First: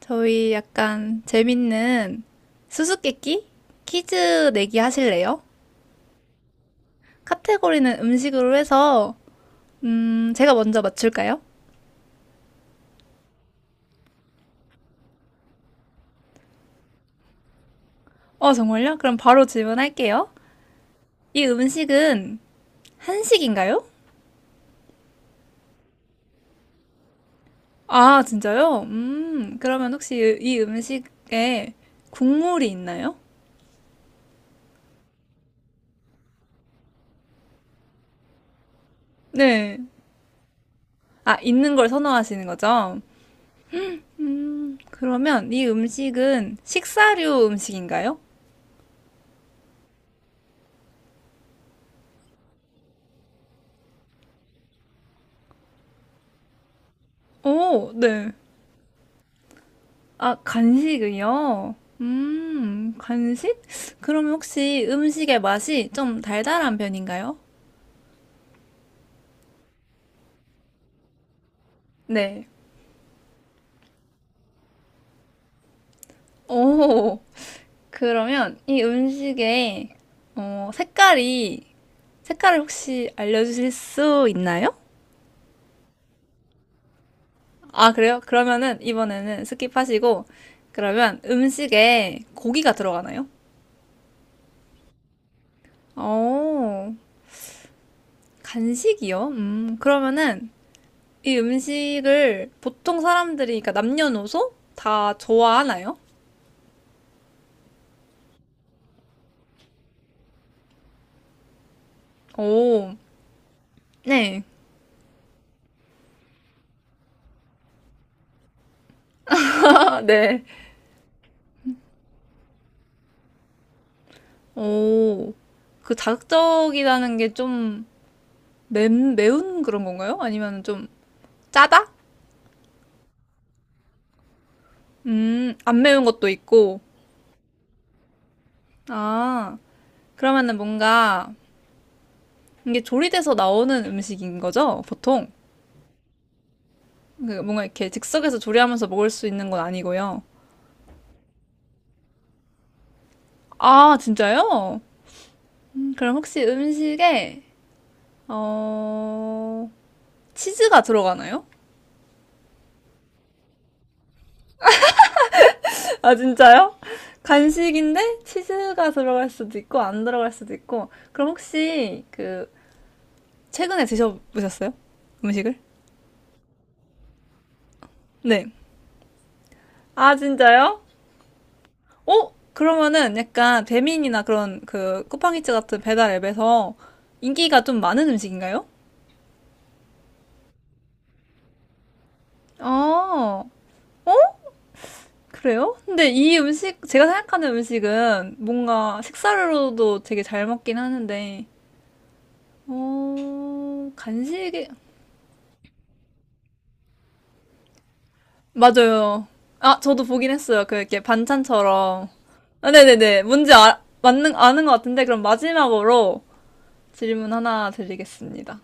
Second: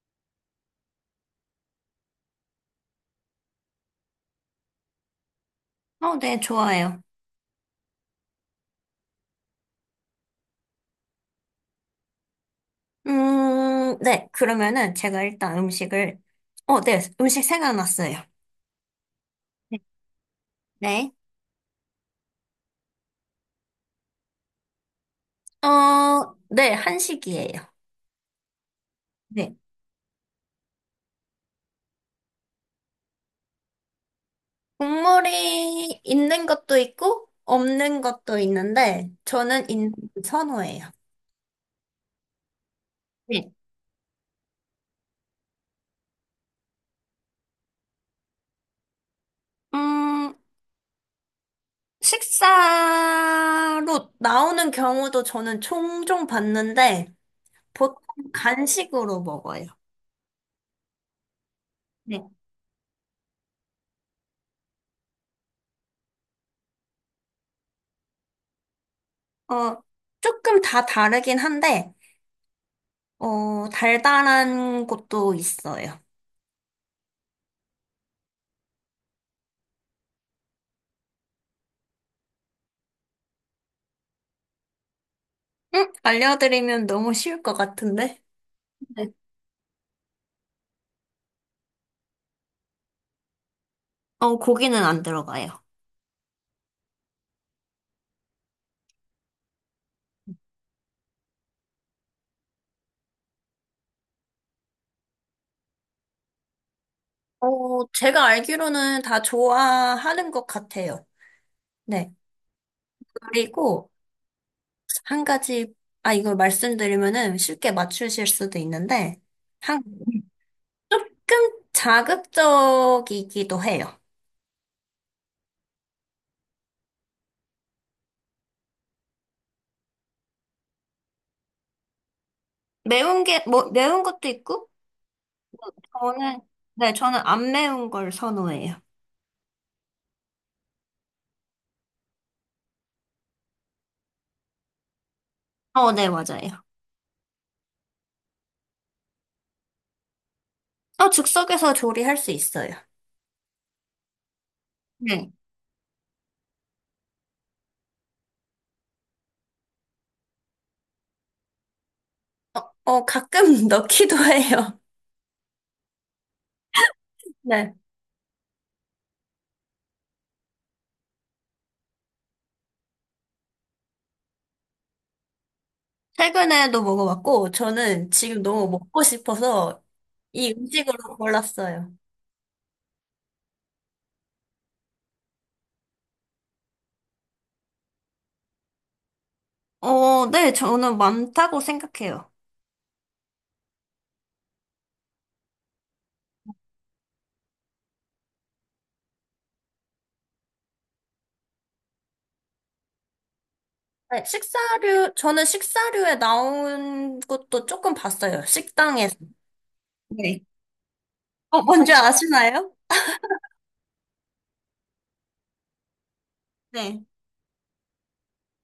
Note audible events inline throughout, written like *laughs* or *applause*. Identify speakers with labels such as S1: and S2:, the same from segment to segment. S1: 저희 약간 재밌는 수수께끼? 퀴즈 내기 하실래요?
S2: 네, 좋아요.
S1: 카테고리는 음식으로 해서, 제가 먼저 맞출까요?
S2: 네, 그러면은 제가 일단 네, 음식 생각났어요.
S1: 어, 정말요? 그럼 바로 질문할게요.
S2: 네.
S1: 이 음식은 한식인가요?
S2: 네, 한식이에요.
S1: 아, 진짜요?
S2: 네.
S1: 그러면 혹시 이 음식에 국물이 있나요?
S2: 국물이 있는 것도 있고, 없는 것도 있는데, 저는
S1: 네.
S2: 있는 걸 선호해요.
S1: 아, 있는 걸 선호하시는 거죠?
S2: 네.
S1: 그러면 이 음식은 식사류 음식인가요?
S2: 음, 식사로 나오는 경우도 저는 종종 봤는데,
S1: 오,
S2: 보통
S1: 네.
S2: 간식으로 먹어요.
S1: 아, 간식이요?
S2: 네.
S1: 간식? 그럼 혹시 음식의 맛이 좀 달달한 편인가요?
S2: 어, 조금 다 다르긴 한데,
S1: 네.
S2: 달달한 것도 있어요.
S1: 오, 그러면 이 음식의 색깔이, 색깔을 혹시 알려주실 수 있나요?
S2: 응? 알려드리면 너무 쉬울 것
S1: 아, 그래요?
S2: 같은데?
S1: 그러면은
S2: 네.
S1: 이번에는 스킵하시고, 그러면 음식에 고기가 들어가나요?
S2: 고기는 안 들어가요.
S1: 오, 간식이요? 그러면은 이 음식을 보통 사람들이, 그러니까 남녀노소 다 좋아하나요?
S2: 제가 알기로는 다 좋아하는 것 같아요. 네.
S1: 오,
S2: 그리고
S1: 네.
S2: 한 가지, 아, 이걸 말씀드리면은 쉽게 맞추실 수도 있는데,
S1: *laughs*
S2: 한,
S1: 아, 네.
S2: 조금 자극적이기도 해요.
S1: 오, 그 자극적이라는 게 좀 매운 그런 건가요? 아니면 좀 짜다?
S2: 매운 게, 뭐, 매운 것도 있고,
S1: 안 매운 것도
S2: 저는,
S1: 있고.
S2: 네, 저는 안 매운 걸 선호해요.
S1: 아, 그러면은 뭔가 이게 조리돼서 나오는 음식인 거죠? 보통?
S2: 네, 맞아요.
S1: 그 뭔가 이렇게 즉석에서 조리하면서 먹을 수 있는 건 아니고요.
S2: 즉석에서 조리할 수 있어요.
S1: 아, 진짜요?
S2: 네.
S1: 그럼 혹시 음식에, 어, 치즈가 들어가나요?
S2: 어, 가끔 *laughs* 넣기도 해요.
S1: *laughs* 아, 진짜요?
S2: 네.
S1: 간식인데 치즈가 들어갈 수도 있고 안 들어갈 수도 있고. 그럼 혹시 그 최근에 드셔보셨어요? 음식을?
S2: 최근에도 먹어봤고, 저는 지금
S1: 네.
S2: 너무 먹고 싶어서
S1: 아,
S2: 이
S1: 진짜요?
S2: 음식으로 골랐어요.
S1: 어? 그러면은 약간 배민이나 그런 그 쿠팡이츠 같은 배달 앱에서 인기가 좀 많은 음식인가요?
S2: 네, 저는 많다고 생각해요.
S1: 아, 그래요? 근데 이 음식, 제가 생각하는 음식은 뭔가 식사로도 되게 잘 먹긴 하는데, 어,
S2: 네,
S1: 간식,
S2: 저는 식사류에 나온 것도 조금 봤어요. 식당에서.
S1: 맞아요. 아, 저도 보긴
S2: 네.
S1: 했어요. 그 이렇게
S2: 어, 뭔지
S1: 반찬처럼. 아,
S2: 아시나요?
S1: 네네네. 뭔지 아, 맞는, 아는 것 같은데, 그럼 마지막으로
S2: 네.
S1: 질문 하나 드리겠습니다.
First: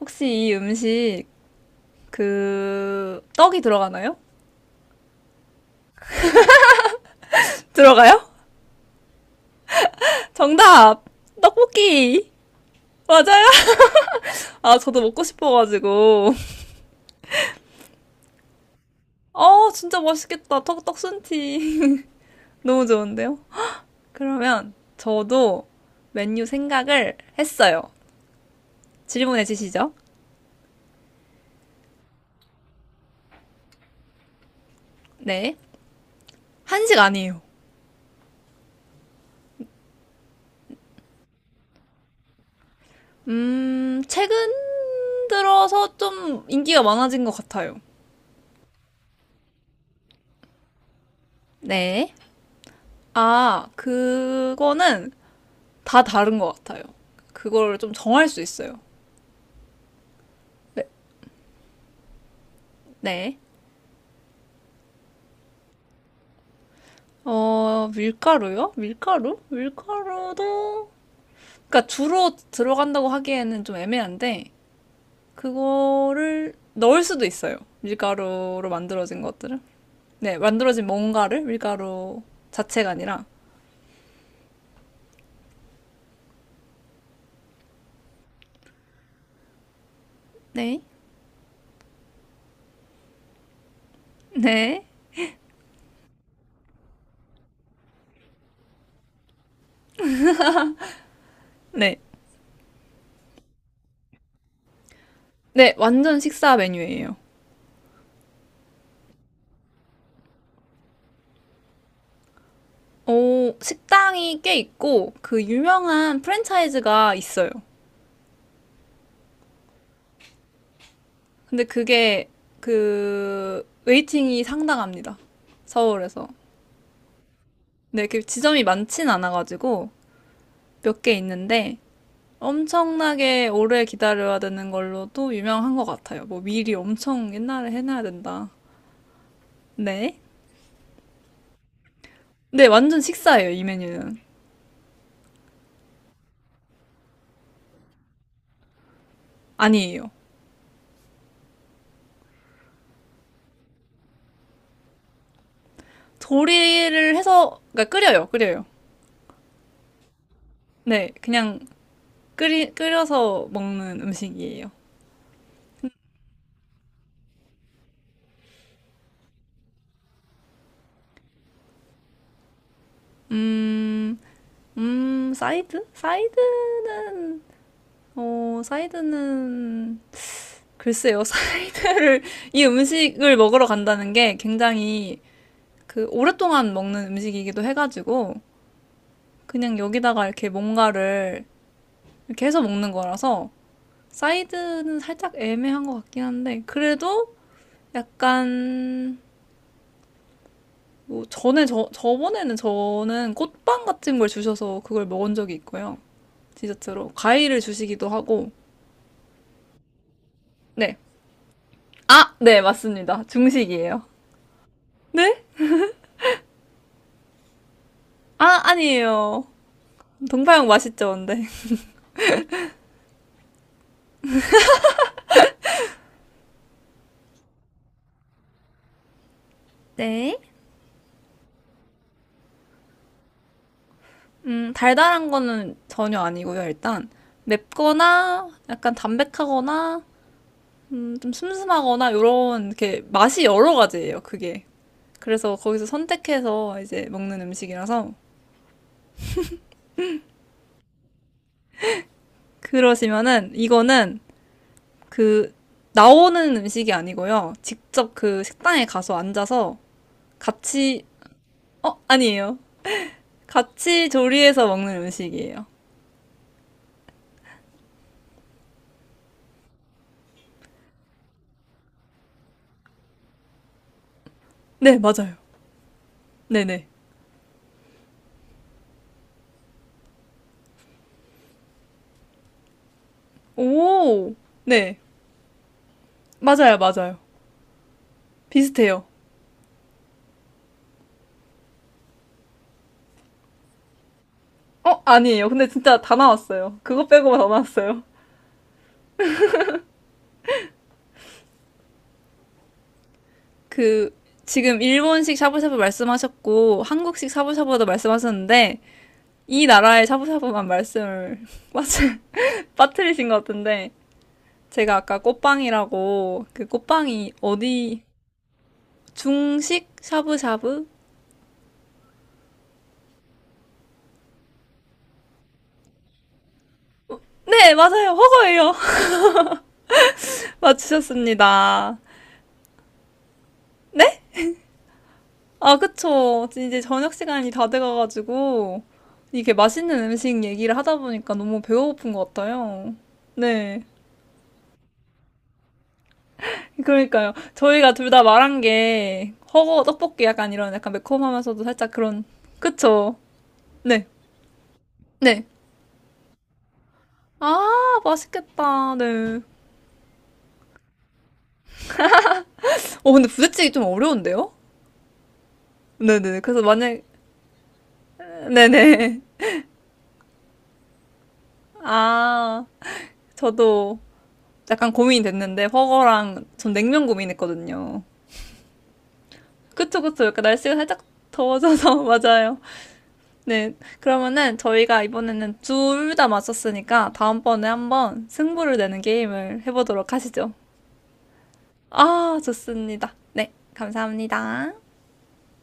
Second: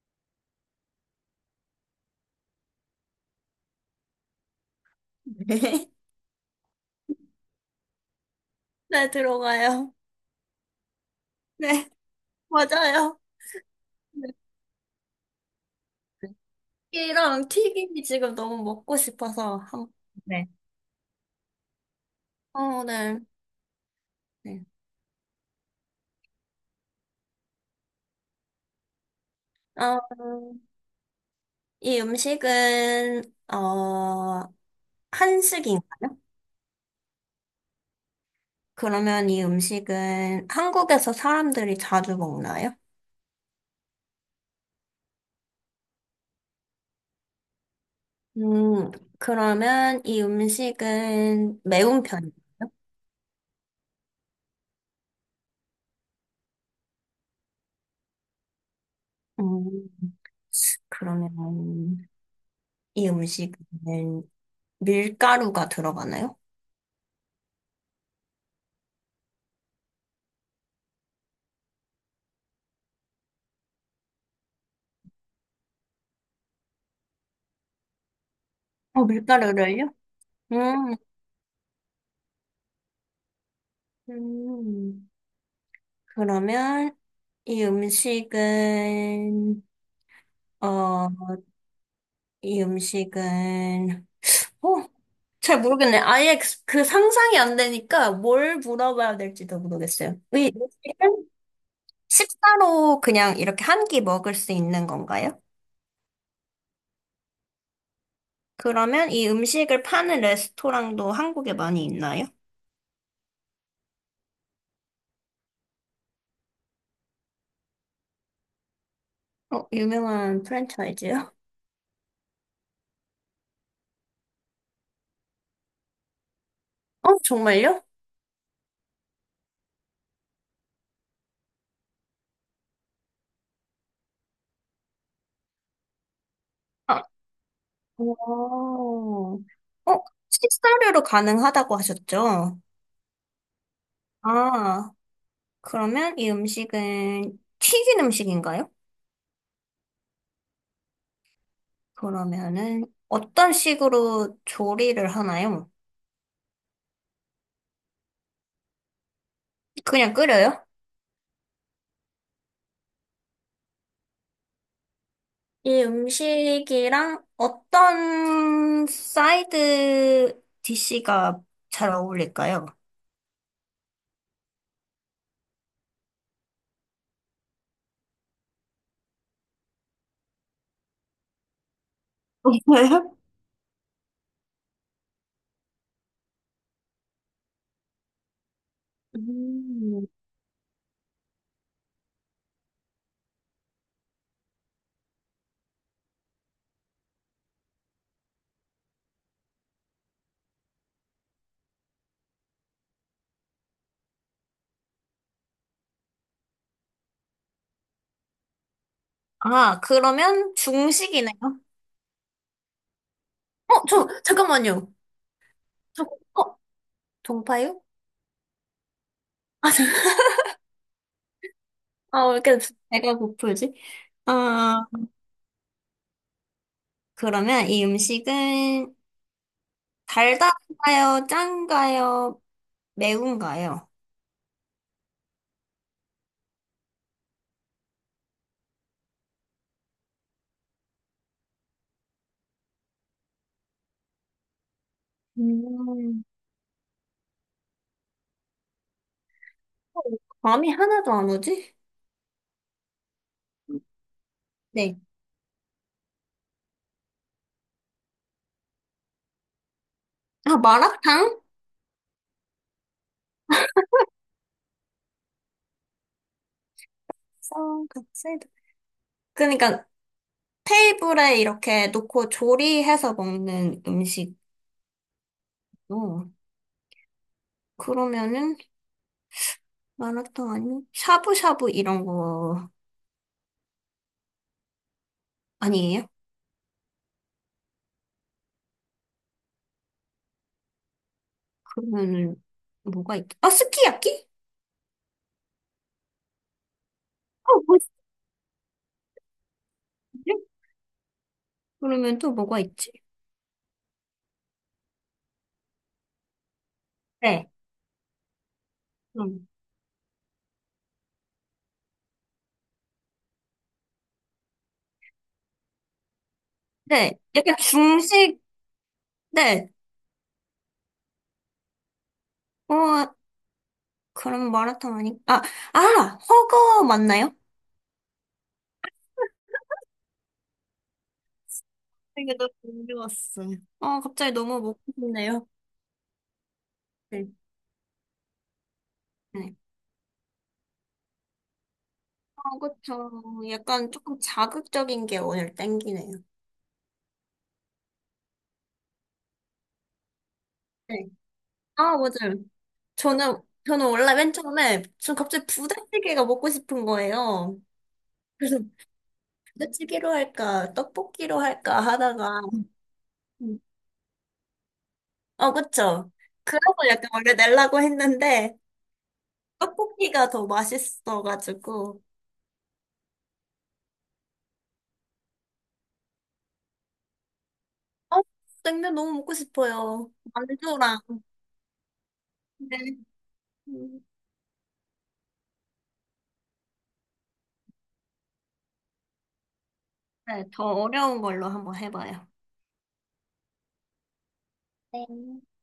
S1: 혹시 이 음식, 그, 떡이 들어가나요?
S2: *laughs* 네.
S1: *laughs* 들어가요?
S2: 네, 들어가요.
S1: *laughs* 정답!
S2: 네,
S1: 떡볶이!
S2: 맞아요.
S1: 맞아요?
S2: 네.
S1: 아, 저도 먹고 싶어가지고.
S2: 이랑 튀김이 지금 너무 먹고
S1: *laughs*
S2: 싶어서
S1: 어,
S2: 한
S1: 진짜
S2: 네.
S1: 맛있겠다. 떡, 떡순티. *laughs*
S2: 어,
S1: 너무
S2: 네.
S1: 좋은데요?
S2: 네.
S1: 그러면 저도 메뉴 생각을 했어요. 질문해 주시죠.
S2: 어, 이 음식은, 어,
S1: 네.
S2: 한식인가요?
S1: 한식 아니에요.
S2: 그러면 이 음식은 한국에서 사람들이 자주 먹나요?
S1: 최근 들어서 좀 인기가 많아진 것 같아요.
S2: 음, 그러면 이 음식은 매운
S1: 네.
S2: 편이에요.
S1: 아, 그거는 다 다른 것 같아요. 그거를 좀 정할 수 있어요.
S2: 음, 그러면 이
S1: 네.
S2: 음식은 밀가루가 들어가나요?
S1: 어, 밀가루요? 밀가루? 밀가루도, 그러니까 주로 들어간다고 하기에는 좀 애매한데, 그거를 넣을 수도 있어요. 밀가루로
S2: 어,
S1: 만들어진 것들을.
S2: 밀가루를요?
S1: 네, 만들어진
S2: 음,
S1: 뭔가를 밀가루 자체가 아니라.
S2: 음, 그러면 이 음식은,
S1: 네.
S2: 어, 이 음식은 어,
S1: 네,
S2: 잘 모르겠네. 그 상상이 안 되니까 뭘 물어봐야 될지도 모르겠어요. 이 음식은
S1: 네.
S2: 식사로 그냥 이렇게 한끼 먹을 수 있는 건가요?
S1: 네, 완전 식사 메뉴예요.
S2: 그러면 이 음식을 파는 레스토랑도 한국에 많이 있나요?
S1: 어, 식당이 꽤 있고, 그 유명한 프랜차이즈가 있어요.
S2: 어, 유명한 프랜차이즈요?
S1: 근데 그게, 웨이팅이 상당합니다. 서울에서.
S2: 어, 정말요?
S1: 네, 그 지점이 많진 않아가지고, 몇 개 있는데, 엄청나게 오래 기다려야 되는 걸로도 유명한 것 같아요. 뭐, 미리
S2: 아,
S1: 엄청 옛날에 해놔야 된다.
S2: 오. 어,
S1: 네.
S2: 식사료로 가능하다고 하셨죠?
S1: 네, 완전 식사예요, 이 메뉴는.
S2: 아, 그러면 이 음식은 튀긴 음식인가요?
S1: 아니에요.
S2: 그러면은 어떤 식으로 조리를 하나요?
S1: 조리를 해서, 그러니까 끓여요.
S2: 그냥 끓여요?
S1: 네, 그냥 끓여서 먹는 음식이에요.
S2: 이 음식이랑 어떤 사이드 디시가 잘 어울릴까요?
S1: 음, 사이드? 사이드는, 어, 사이드는, 글쎄요, *laughs* 사이드를, 이
S2: 맞아요?
S1: 음식을 먹으러 간다는 게 굉장히 그 오랫동안 먹는 음식이기도 해가지고, 그냥
S2: 음.
S1: 여기다가 이렇게 뭔가를 이렇게 해서 먹는 거라서, 사이드는 살짝 애매한 것 같긴 한데, 그래도 약간, 뭐 전에 저번에는 저는 꽃빵 같은 걸 주셔서 그걸 먹은 적이 있고요. 디저트로 과일을 주시기도 하고.
S2: 아, 그러면
S1: 네.
S2: 중식이네요.
S1: 아, 네, 맞습니다. 중식이에요.
S2: 잠깐만요.
S1: 네?
S2: 저, 어, 동파요?
S1: 아, 아니에요.
S2: 아, 잠-
S1: 동파육 맛있죠, 근데.
S2: 아, 왜 이렇게 배가 고프지? 아, 그러면 이 음식은
S1: 네.
S2: 달달한가요? 짠가요? 매운가요?
S1: 달달한 거는 전혀 아니고요, 일단. 맵거나 약간 담백하거나 좀 슴슴하거나 요런 이렇게 맛이 여러 가지예요, 그게. 그래서 거기서
S2: 음,
S1: 선택해서 이제 먹는 음식이라서
S2: 어, 감이 하나도 안 오지?
S1: 그러시면은 이거는
S2: 네.
S1: 그 나오는 음식이 아니고요. 직접 그 식당에 가서 앉아서
S2: 아,
S1: 같이
S2: 마라탕?
S1: 어, 아니에요. 같이 조리해서 먹는 음식이에요.
S2: 쌀 그러니까 테이블에 이렇게 놓고 조리해서 먹는 음식.
S1: 네, 맞아요.
S2: 어,
S1: 네네.
S2: 그러면은 마라탕 아니면 샤브샤브 이런 거
S1: 오, 네.
S2: 아니에요?
S1: 맞아요, 맞아요. 비슷해요.
S2: 그러면은 뭐가 있지? 아, 스키야키?
S1: 어, 아니에요. 근데 진짜 다 나왔어요. 그거 빼고 다
S2: 어, 뭐지?
S1: 나왔어요.
S2: 그러면 또 뭐가 있지?
S1: 그, 지금 일본식 샤브샤브 말씀하셨고, 한국식
S2: 네.
S1: 샤브샤브도 말씀하셨는데,
S2: 음.
S1: 이 나라의 샤브샤브만 말씀을 *laughs* 빠트, 빠뜨리신 것 같은데, 제가 아까 꽃빵이라고 그
S2: 네.
S1: 꽃빵이
S2: 약간
S1: 어디
S2: 중식. 네.
S1: 중식 샤브샤브?
S2: 어, 그럼 마라탕 아니? 아, 아, 허거 맞나요?
S1: 네, 맞아요. 허거예요. *laughs* 맞추셨습니다.
S2: 이게 너무 궁금했어. 아 갑자기 너무 먹고 싶네요.
S1: 아, 그쵸. 이제 저녁
S2: 네.
S1: 시간이 다 돼가가지고 이게
S2: 네.
S1: 맛있는 음식 얘기를 하다 보니까 너무 배가 고픈 것
S2: 어,
S1: 같아요.
S2: 그쵸.
S1: 네.
S2: 약간 조금 자극적인 게 오늘 땡기네요.
S1: 그러니까요. 저희가 둘 다 말한 게 허거 떡볶이 약간 이런 약간
S2: 네.
S1: 매콤하면서도 살짝
S2: 아,
S1: 그런
S2: 맞아요.
S1: 그쵸.
S2: 저는
S1: 네.
S2: 원래 맨 처음에, 전
S1: 네.
S2: 갑자기 부대찌개가 먹고 싶은 거예요.
S1: 아,
S2: 그래서
S1: 맛있겠다. 네.
S2: 부대찌개로 할까, 떡볶이로 할까 하다가,
S1: 어, 근데
S2: 음.
S1: 부대찌개 좀 어려운데요?
S2: 어, 그쵸.
S1: 네네. 그래서
S2: 그래서
S1: 만약,
S2: 약간 원래 내려고 했는데,
S1: 네네.
S2: 떡볶이가 더 맛있어가지고,
S1: 아, 저도 약간 고민이 됐는데, 버거랑 전 냉면 고민했거든요.
S2: 어, 냉면 너무 먹고
S1: 그쵸,
S2: 싶어요.
S1: 그쵸. 약간 날씨가 살짝
S2: 만두랑.
S1: 더워져서, *laughs* 맞아요.
S2: 네.
S1: 네.
S2: 음.
S1: 그러면은 저희가 이번에는 둘 다 맞췄으니까, 다음번에 한번 승부를 내는 게임을 해보도록
S2: 네,
S1: 하시죠.
S2: 더 어려운 걸로 한번 해봐요.
S1: 아, 좋습니다. 네. 감사합니다.
S2: 네.